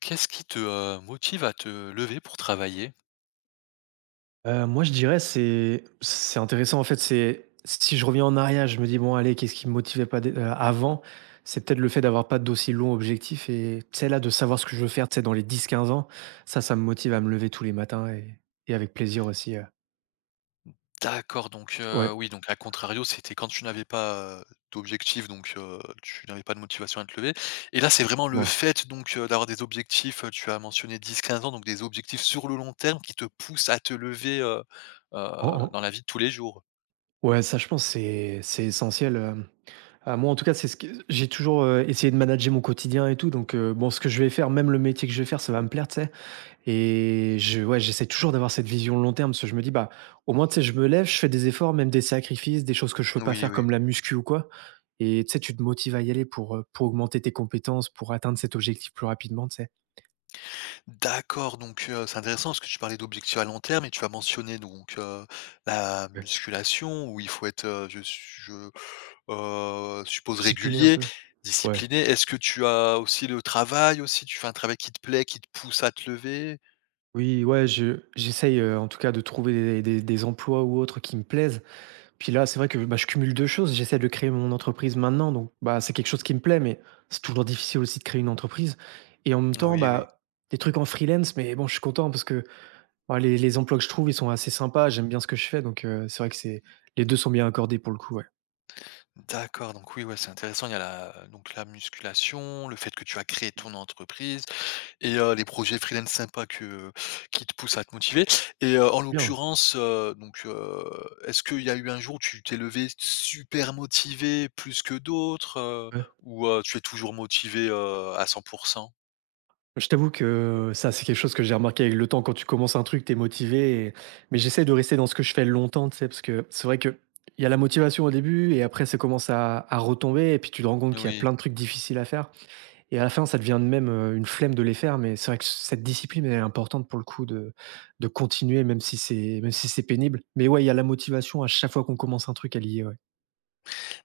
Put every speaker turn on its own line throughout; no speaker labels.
Qu'est-ce qui te, motive à te lever pour travailler?
Moi, je dirais c'est intéressant, en fait, c'est si je reviens en arrière, je me dis: «Bon, allez, qu'est-ce qui me motivait pas dé avant?» C'est peut-être le fait d'avoir pas d'aussi long objectif et tu sais, là, de savoir ce que je veux faire, tu sais, dans les 10, 15 ans, ça, ça me motive à me lever tous les matins et avec plaisir aussi,
D'accord, donc
ouais,
oui, donc à contrario, c'était quand tu n'avais pas, d'objectifs, donc tu n'avais pas de motivation à te lever et là, c'est vraiment le
bon,
fait donc d'avoir des objectifs, tu as mentionné 10, 15 ans, donc des objectifs sur le long terme qui te poussent à te lever, heu,
en en
dans la vie de tous les jours?
ouais, ça, je pense, c'est essentiel, moi, en tout cas, c'est ce que j'ai toujours, essayé de manager mon quotidien et tout, donc bon, ce que je vais faire, même le métier que je vais faire, ça va me plaire, tu sais? Et je ouais, j'essaie toujours d'avoir cette vision long terme parce que je me dis: «Bah, au moins, tu sais, je me lève, je fais des efforts, même des sacrifices, des choses que je peux pas
Oui,
faire
oui.
comme la muscu ou quoi.» Et tu sais, tu te motives à y aller pour augmenter tes compétences, pour atteindre cet objectif plus rapidement, tu sais?
D'accord, donc c'est intéressant parce que tu parlais d'objectifs à long terme et tu as mentionné donc la
Ouais.
musculation où il faut être, je suppose
Discipliner un
régulier,
peu. Ouais.
discipliné. Est-ce que tu as aussi le travail aussi? Tu fais un travail qui te plaît, qui te pousse à te lever?
Oui, ouais, je j'essaye, en tout cas, de trouver des emplois ou autres qui me plaisent. Puis là, c'est vrai que, bah, je cumule 2 choses. J'essaie de créer mon entreprise maintenant, donc bah, c'est quelque chose qui me plaît, mais c'est toujours difficile aussi de créer une entreprise et en même temps,
Oui, oui.
bah, des trucs en freelance, mais bon, je suis content parce que, bah, les emplois que je trouve, ils sont assez sympas, j'aime bien ce que je fais, donc c'est vrai que c'est les 2 sont bien accordés pour le coup, ouais.
D'accord, donc oui, ouais, c'est intéressant. Il y a la donc la musculation, le fait que tu as créé ton entreprise. Et les projets freelance sympas que qui te poussent à te motiver et en
Bien,
l'occurrence, est-ce qu'il y a eu un jour où tu t'es levé super motivé plus que d'autres,
ouais.
ou tu es toujours motivé, à 100%?
Je t'avoue que ça, c'est quelque chose que j'ai remarqué avec le temps. Quand tu commences un truc, t'es motivé, et mais j'essaie de rester dans ce que je fais longtemps, tu sais? Parce que c'est vrai que il y a la motivation au début et après ça commence à retomber et puis tu te rends compte qu'il y a
Oui.
plein de trucs difficiles à faire. Et à la fin, ça devient de même, une flemme de les faire, mais c'est vrai que cette discipline, elle est importante pour le coup de continuer même si c'est pénible. Mais ouais, il y a la motivation à chaque fois qu'on commence un truc, à lier. Ouais.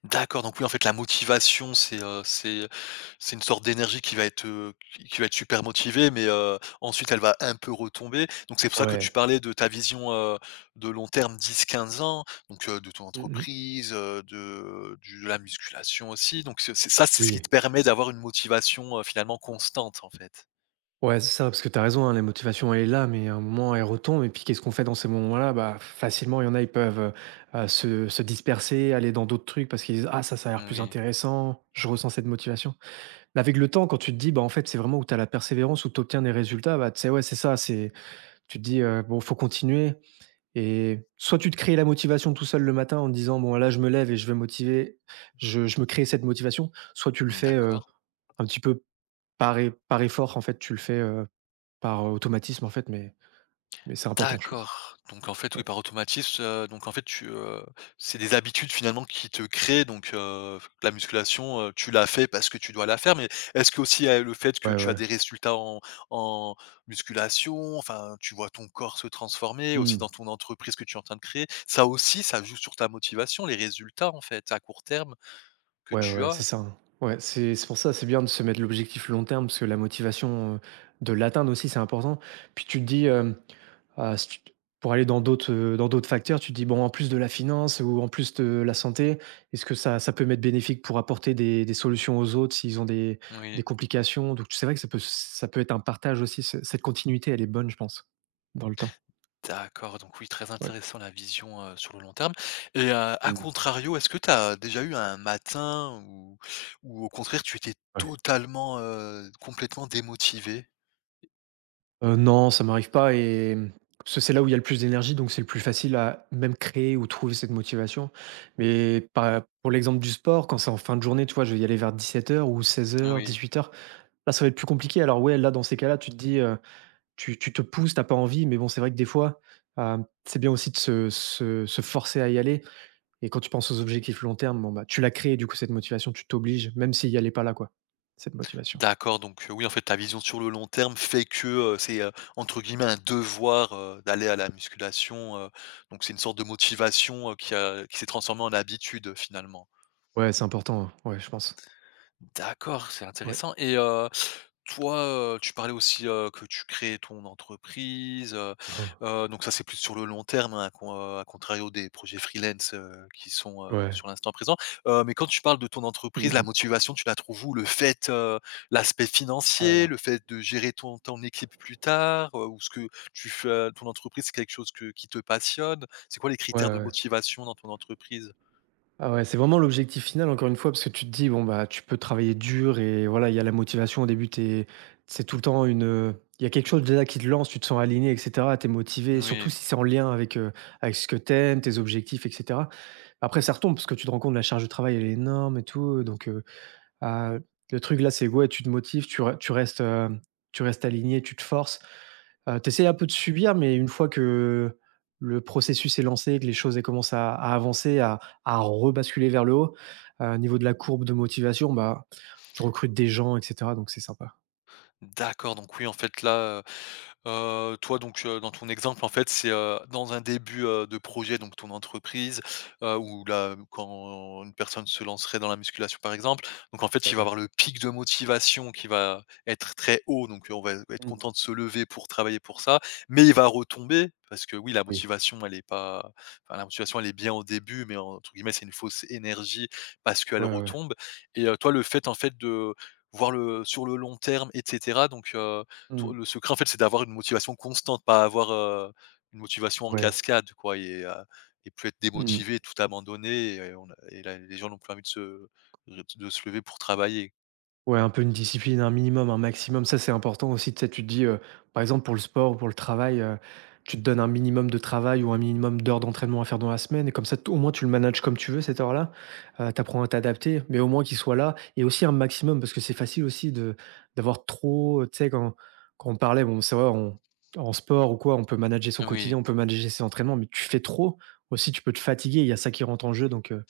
D'accord, donc oui, en fait, la motivation, c'est une sorte d'énergie qui va être, qui va être super motivée, mais, ensuite elle va un peu retomber. Donc c'est pour ça que tu
Ouais.
parlais de ta vision, de long terme 10, 15 ans, donc, de ton
Mmh.
entreprise, de la musculation aussi. Donc ce c'est ça, c'est ce qui te
Oui.
permet d'avoir une motivation, finalement constante, en fait?
Ouais, c'est ça, parce que t'as raison, hein, la motivation elle est là, mais à un moment elle retombe et puis qu'est-ce qu'on fait dans ces moments-là? Bah, facilement, il y en a, ils peuvent, se disperser, aller dans d'autres trucs parce qu'ils disent: «Ah ça, ça a l'air plus
Oui,
intéressant, je ressens cette motivation.» Mais avec le temps, quand tu te dis: «Bah, en fait, c'est vraiment où t'as la persévérance, où t'obtiens des résultats», bah, tu sais, ouais, c'est ça, c'est tu te dis, «Bon, faut continuer» et soit tu te crées la motivation tout seul le matin en te disant: «Bon, là, je me lève et je vais motiver, je me crée cette motivation», soit tu le
mmh,
fais,
d'accord.
un petit peu par effort, en fait, tu le fais, par automatisme, en fait, mais c'est important, je pense.
D'accord. Donc en fait,
Ouais.
oui, par automatisme, donc en fait c'est des habitudes finalement qui te créent donc la musculation, tu la fais parce que tu dois la faire, mais est-ce qu'aussi, le fait que
Ouais,
tu as
ouais.
des résultats en musculation, enfin, tu vois ton corps se transformer, aussi
Mmh.
dans ton entreprise que tu es en train de créer, ça aussi, ça joue sur ta motivation, les résultats en fait, à court terme que
Ouais,
tu
ouais, c'est
as?
ça, hein. Ouais, c'est pour ça, c'est bien de se mettre l'objectif long terme parce que la motivation, de l'atteindre aussi, c'est important. Puis tu te dis, ah, si tu pour aller dans d'autres facteurs, tu te dis: «Bon, en plus de la finance ou en plus de la santé, est-ce que ça peut m'être bénéfique pour apporter des solutions aux autres s'ils ont des
Oui.
complications?» Donc c'est vrai que ça peut être un partage aussi, ce cette continuité, elle est bonne, je pense, dans le temps.
D'accord, donc oui, très
Ouais.
intéressant la vision, sur le long terme et à
Mmh.
contrario, est-ce que tu as déjà eu un matin où au contraire tu étais
Ouais.
totalement, complètement démotivé?
Non, ça m'arrive pas, et mmh, parce que c'est là où il y a le plus d'énergie, donc c'est le plus facile à même créer ou trouver cette motivation. Mais par pour l'exemple du sport, quand c'est en fin de journée, tu vois, je vais y aller vers 17 heures ou 16:00,
Oui.
heures. Là, ça va être plus compliqué. Alors ouais, là, dans ces cas-là, tu te dis, tu te pousses, t'as pas envie, mais bon, c'est vrai que des fois, c'est bien aussi de se forcer à y aller et quand tu penses aux objectifs long terme, bon, bah, tu l'as créé du coup cette motivation, tu t'obliges, même si elle est pas là, quoi, cette motivation.
D'accord, donc oui, en fait, ta vision sur le long terme fait que, heu, c'est, heu, entre guillemets «un devoir», d'aller à la musculation, donc c'est une sorte de motivation, qui s'est transformée en habitude, finalement.
Ouais, c'est important, hein. Ouais, je pense.
D'accord, c'est
Ouais.
intéressant et toi, tu parlais aussi, que tu crées ton entreprise,
Hein.
donc ça, c'est plus sur le long terme, hein, à contrario des projets freelance, qui sont,
Ouais.
sur l'instant présent. Mais quand tu parles de ton
Mmh
entreprise, la
mh.
motivation, tu la trouves où? Le fait, l'aspect
Oh là
financier, le
là.
fait de gérer ton équipe plus tard, ou ce que tu fais, ton entreprise, c'est quelque chose que qui te passionne? C'est quoi les
Ouais,
critères de
ouais.
motivation dans ton entreprise?
Ah ouais, c'est vraiment l'objectif final, encore une fois, parce que tu te dis, bon, bah, tu peux travailler dur et voilà, il y a la motivation au début, t'es- c'est tout le temps une. Il y a quelque chose déjà qui te lance, tu te sens aligné, etc. Tu es motivé,
Oui,
surtout si c'est en lien avec, avec ce que tu aimes, tes objectifs, etc. Après, ça retombe parce que tu te rends compte, la charge de travail, elle est énorme et tout. Donc, ah, le truc là, c'est ouais, tu te motives, tu restes, tu restes aligné, tu te forces. Tu essaies un peu de subir, mais une fois que le processus est lancé, que les choses, elles commencent à avancer, à rebasculer vers le haut, niveau de la courbe de motivation, bah, tu recrutes des gens et cetera, donc c'est sympa.
d'accord, donc oui, en fait, là, toi donc, dans ton exemple en fait c'est, dans un début, de projet donc ton entreprise, ou là quand une personne se lancerait dans la musculation par exemple. Donc en fait
Ouais,
il va
ouais.
avoir le pic de motivation qui va être très haut donc, on va être content
Mmh.
de se lever pour travailler pour ça. Mais il va retomber parce que oui la
Oui.
motivation elle est pas enfin la motivation elle est bien au début mais entre guillemets c'est une fausse énergie parce qu'elle
Ouais, ouais, ouais.
retombe et toi le fait en fait de voir le sur le long terme et cetera donc, toi
Mmh.
le secret, en fait, c'est d'avoir une motivation constante, pas avoir, une motivation en
Ouais.
cascade, quoi et plus être
Mmh.
démotivé, tout abandonner et on a et là, les gens n'ont plus envie de se lever pour travailler.
Ouais, un peu une discipline, un minimum, un maximum. Ça, c'est important aussi. Tu sais, tu te dis, par exemple, pour le sport ou pour le travail, tu te donnes un minimum de travail ou un minimum d'heures d'entraînement à faire dans la semaine. Et comme ça, au moins, tu le manages comme tu veux, cette heure-là. Tu apprends à t'adapter, mais au moins qu'il soit là. Et aussi un maximum, parce que c'est facile aussi de d'avoir trop. Tu sais, quand, on parlait, bon, c'est vrai, en sport ou quoi, on peut manager son quotidien,
Oui,
on peut manager ses entraînements, mais tu fais trop. Aussi, tu peux te fatiguer. Il y a ça qui rentre en jeu. Donc,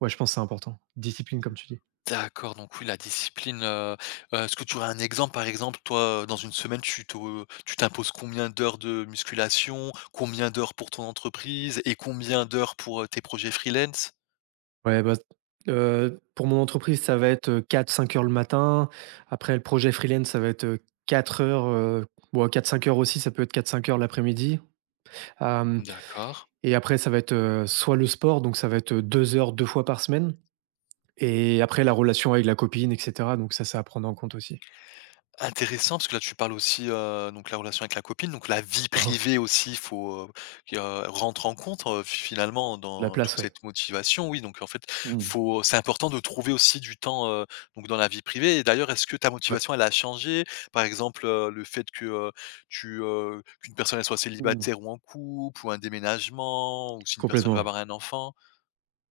ouais, je pense que c'est important. Discipline, comme tu dis.
d'accord, donc oui, la discipline, est-ce que tu aurais un exemple, par exemple, toi, dans une semaine, tu t'imposes combien d'heures de musculation? Combien d'heures pour ton entreprise et combien d'heures pour, tes projets freelance?
Ouais, bah, pour mon entreprise, ça va être 4-5 heures le matin. Après le projet freelance, ça va être, 4 heures, bon, 4-5 heures aussi, ça peut être 4-5 heures l'après-midi. Hem.
D'accord.
Et après ça va être, soit le sport, donc ça va être, 2 heures 2 fois par semaine et après la relation avec la copine et cetera, donc ça, c'est à prendre en compte aussi.
Intéressant parce que là tu parles aussi, donc la relation avec la copine, donc la vie
Mmh.
privée aussi il faut, qui, rentre en compte, finalement
La
dans toute
place, ouais.
cette motivation. Oui, donc en fait,
Mmh.
faut c'est important de trouver aussi du temps, donc dans la vie privée et d'ailleurs est-ce que ta
Ouais.
motivation elle a changé? Par exemple, le fait que, qu'une personne elle soit
Mmh.
célibataire ou en couple ou un déménagement ou si une personne va
Complètement.
avoir un enfant?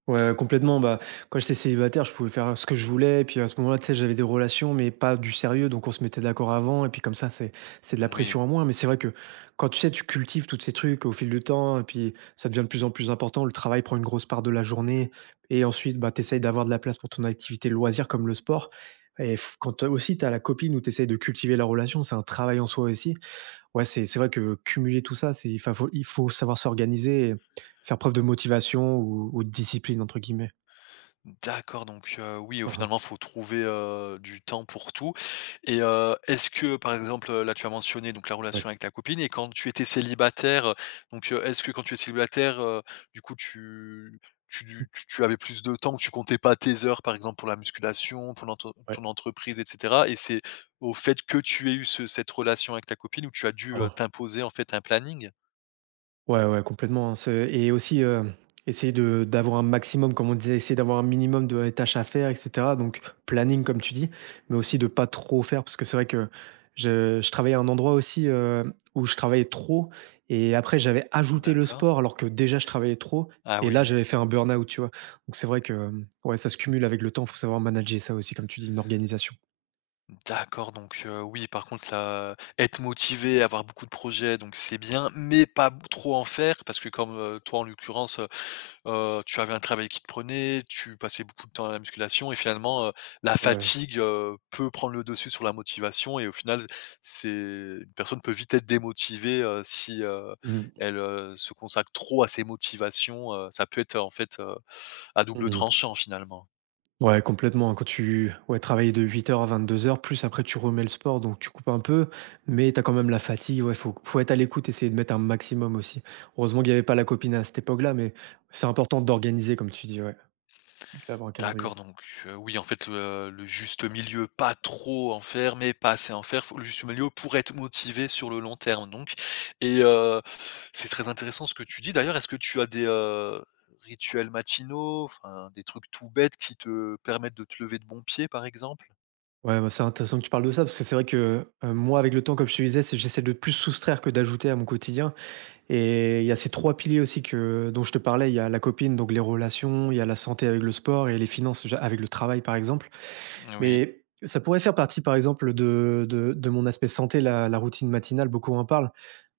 Ouais, complètement. Bah, quand j'étais célibataire, je pouvais faire ce que je voulais. Et puis à ce moment-là, tu sais, j'avais des relations, mais pas du sérieux. Donc on se mettait d'accord avant. Et puis comme ça, c'est de la
Oui.
pression en moins. Mais c'est vrai que quand tu sais, tu cultives tous ces trucs au fil du temps. Et puis ça devient de plus en plus important. Le travail prend une grosse part de la journée. Et ensuite, bah, tu essayes d'avoir de la place pour ton activité loisir comme le sport. Et quand aussi, tu as la copine où tu essayes de cultiver la relation, c'est un travail en soi aussi. Ouais, c'est vrai que cumuler tout ça, c'est enfin, faut il faut savoir s'organiser et faire preuve de motivation ou de «discipline» entre guillemets.
D'accord, donc oui, au
Mmh.
finalement, faut trouver, du temps pour tout et est-ce que, par exemple, là, tu as mentionné donc la
Ouais.
relation avec ta copine et quand tu étais célibataire, donc est-ce que quand tu es célibataire, du coup, tu
Mmh.
tu avais plus de temps, tu comptais pas tes heures, par exemple, pour la musculation, pour l'entre
Ouais.
ton entreprise et cetera et c'est au fait que tu aies eu ce cette relation avec ta copine où tu as dû,
Mmh.
t'imposer, en fait, un planning?
Ouais, ouais, complètement, hein, c'est et aussi, essayer de d'avoir un maximum, comme on disait, essayer d'avoir un minimum de tâches à faire et cetera, donc planning comme tu dis, mais aussi de pas trop faire parce que c'est vrai que je travaillais à un endroit aussi, où je travaillais trop et après j'avais ajouté le
D'accord.
sport alors que déjà je travaillais trop
Ah
et là
oui.
j'avais fait un burn-out, tu vois? Donc c'est vrai que, ouais, ça se cumule avec le temps, faut savoir manager ça aussi comme tu dis, une organisation.
D'accord, donc oui, par contre là, être motivé, avoir beaucoup de projets, donc c'est bien, mais pas b trop en faire parce que comme, toi en l'occurrence, tu avais un travail qui te prenait, tu passais beaucoup de temps à la musculation et finalement, la
Ouais.
fatigue, peut prendre le dessus sur la motivation et au final, c'est une personne peut vite être démotivée, si,
Mmh.
elle, se consacre trop à ses motivations, ça peut être en fait, à double
Mmh.
tranchant finalement.
Ouais, complètement. Quand tu ouais, travailles de 8 heures à 22 heures plus après tu remets le sport, donc tu coupes un peu, mais tu as quand même la fatigue. Ouais, faut être à l'écoute, essayer de mettre un maximum aussi. Heureusement qu'il y avait pas la copine à cette époque-là, mais c'est important d'organiser, comme tu dis, ouais, d'avoir un
D'accord,
calendrier.
donc oui, en fait, le juste milieu, pas trop en faire, mais pas assez en faire. Faut le juste milieu pour être motivé sur le long terme, donc et c'est très intéressant ce que tu dis. D'ailleurs, est-ce que tu as des, rituels matinaux, enfin, des trucs tout bêtes qui te permettent de te lever de bon pied, par exemple?
Ouais, bah, c'est intéressant que tu parles de ça, parce que c'est vrai que moi, avec le temps, comme je te disais, j'essaie de plus soustraire que d'ajouter à mon quotidien. Et il y a ces trois piliers aussi que, dont je te parlais. Il y a la copine, donc les relations, il y a la santé avec le sport et les finances avec le travail, par exemple.
Oui,
Mais ça pourrait faire partie, par exemple, de mon aspect santé, la routine matinale, beaucoup en parlent.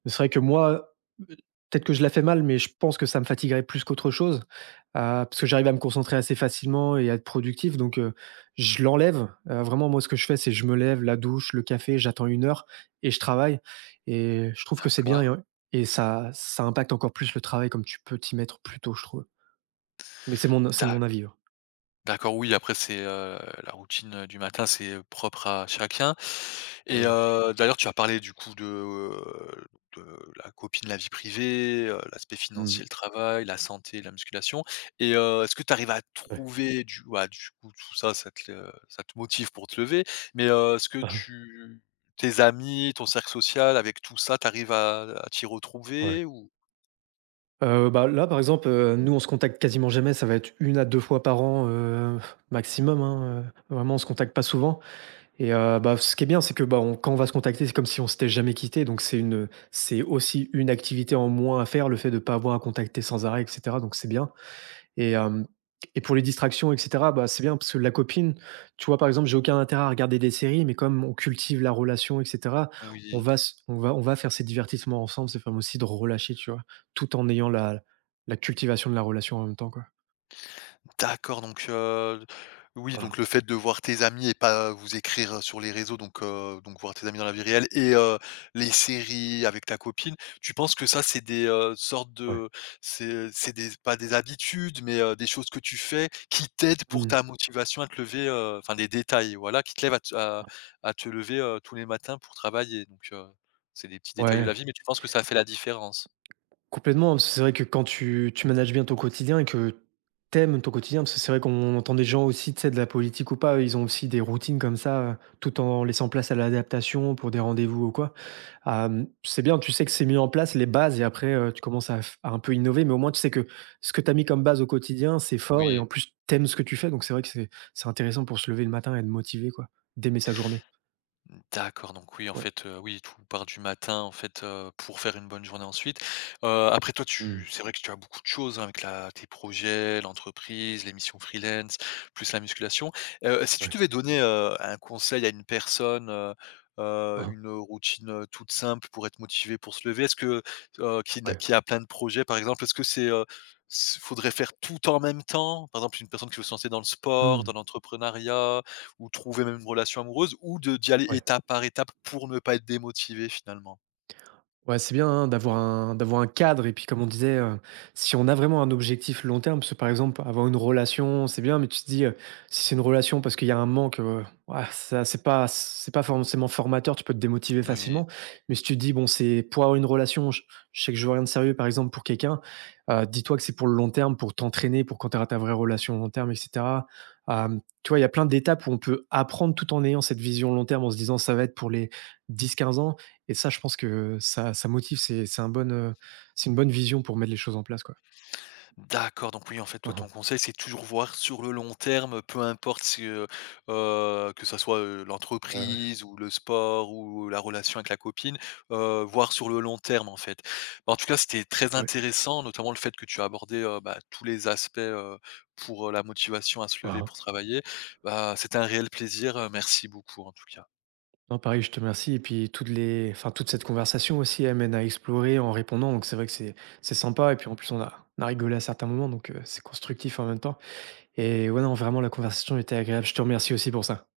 Mais c'est vrai que moi, heu, peut-être que je la fais mal, mais je pense que ça me fatiguerait plus qu'autre chose, parce que j'arrive à me concentrer assez facilement et à être productif, donc je l'enlève. Vraiment, moi, ce que je fais, c'est je me lève, la douche, le café, j'attends 1 heure et je travaille, et je trouve que c'est bien.
d'accord.
Et ouais, et ça ça impacte encore plus le travail, comme tu peux t'y mettre plus tôt, je trouve. Mais c'est mon avis, hein.
D'accord, oui, après c'est, la routine, du matin, c'est propre à chacun
Ouais,
et
ouais.
d'ailleurs tu as parlé du coup de la copine, la vie privée, l'aspect financier,
Mmh.
le travail, la santé, la musculation et est-ce que tu arrives à
Ouais.
trouver du bah, du coup tout ça, ça te le ça te motive pour te lever mais est-ce que tu tes amis, ton cercle social avec tout ça, tu arrives à t'y
Ouais.
retrouver ou?
Bah, là, par exemple, nous, on se contacte quasiment jamais. Ça va être 1 à 2 fois par an, maximum, hein, vraiment, on se contacte pas souvent. Et bah, ce qui est bien, c'est que, bah, on quand on va se contacter, c'est comme si on s'était jamais quitté. Donc c'est une, c'est aussi une activité en moins à faire, le fait de ne pas avoir à contacter sans arrêt et cetera, donc c'est bien. Et hem et pour les distractions et cetera, bah, c'est bien parce que la copine, tu vois, par exemple, j'ai aucun intérêt à regarder des séries, mais comme on cultive la relation et cetera, on
Oui.
va s on va faire ces divertissements ensemble, c'est permet aussi de relâcher, tu vois? Tout en ayant la cultivation de la relation en même temps, quoi.
D'accord, donc oui, donc
Ah,
le fait de voir tes amis et pas vous écrire sur les réseaux, donc voir tes amis dans la vie réelle et les séries avec ta copine, tu penses que ça, c'est des, sortes
ouais.
de c'est des pas des habitudes, mais des choses que tu fais qui t'aident pour
Mmh.
ta motivation à te lever, enfin des détails, voilà, qui te lèvent à te lever, tous les matins pour travailler, donc c'est des petits détails de la
Ouais,
vie, mais tu penses que ça fait la différence?
complètement, parce que c'est vrai que quand tu manages bien ton quotidien et que t'aimes ton quotidien, parce que c'est vrai qu'on entend des gens aussi, tu sais, de la politique ou pas, ils ont aussi des routines comme ça, tout en laissant place à l'adaptation pour des rendez-vous ou quoi. C'est bien, tu sais que c'est mis en place les bases, et après, tu commences à un peu innover, mais au moins tu sais que ce que tu as mis comme base au quotidien, c'est fort, et
Oui.
en plus t'aimes ce que tu fais, donc c'est vrai que c'est intéressant pour se lever le matin et être motivé, quoi, d'aimer sa journée.
D'accord, donc oui, en
Ouais.
fait, oui, tout part du matin, en fait, pour faire une bonne journée ensuite. Après toi,
Mmh,
tu c'est vrai que tu as beaucoup de choses, hein, avec la tes projets, l'entreprise, les missions freelance, plus la musculation. Si tu
ouais.
devais donner, un conseil à une personne,
Hein,
une routine, toute simple pour être motivée pour se lever, est-ce que, qui n'a
ouais.
qui a plein de projets, par exemple, est-ce que c'est, s faudrait faire tout en même temps? Par exemple, une personne qui veut se lancer dans le sport,
Mmh,
dans l'entrepreneuriat ou trouver même une relation amoureuse ou de d'y aller
ouais.
étape par étape pour ne pas être démotivé finalement?
Ouais, c'est bien, hein, d'avoir un cadre, et puis comme on disait, si on a vraiment un objectif long terme, parce que par exemple, avoir une relation, c'est bien, mais tu te dis, si c'est une relation parce qu'il y a un manque, ouah, ça c'est pas forcément formateur, tu peux te démotiver
Oui.
facilement. Mais si tu te dis: «Bon, c'est pour avoir une relation, je sais que je veux rien de sérieux, par exemple, pour quelqu'un», dis-toi que c'est pour le long terme, pour t'entraîner, pour quand tu auras ta vraie relation long terme et cetera. Tu vois, il y a plein d'étapes où on peut apprendre tout en ayant cette vision long terme, en se disant: «Ça va être pour les 10 15 ans». Et ça, je pense que ça motive, c'est un bon, c'est une bonne vision pour mettre les choses en place, quoi.
D'accord, donc oui, en fait, toi,
Mmh
ton
mh.
conseil, c'est toujours voir sur le long terme, peu importe si, que ça soit,
Ouais, ouais.
l'entreprise ou le sport ou la relation avec la copine, voir sur le long terme, en fait. Bah, en tout cas, c'était très
Ah oui.
intéressant, notamment le fait que tu as abordé, tous les aspects, pour, la motivation à se
Hein,
lever
hein.
pour travailler. Bah, c'était un réel plaisir, merci beaucoup en tout cas.
Non, pareil, je te remercie, et puis toutes les, enfin, toute cette conversation aussi amène à explorer en répondant, donc c'est vrai que c'est sympa, et puis en plus, on a rigolé à certains moments, donc c'est constructif en même temps, et ouais, non, vraiment la conversation était agréable. Je te remercie aussi pour ça.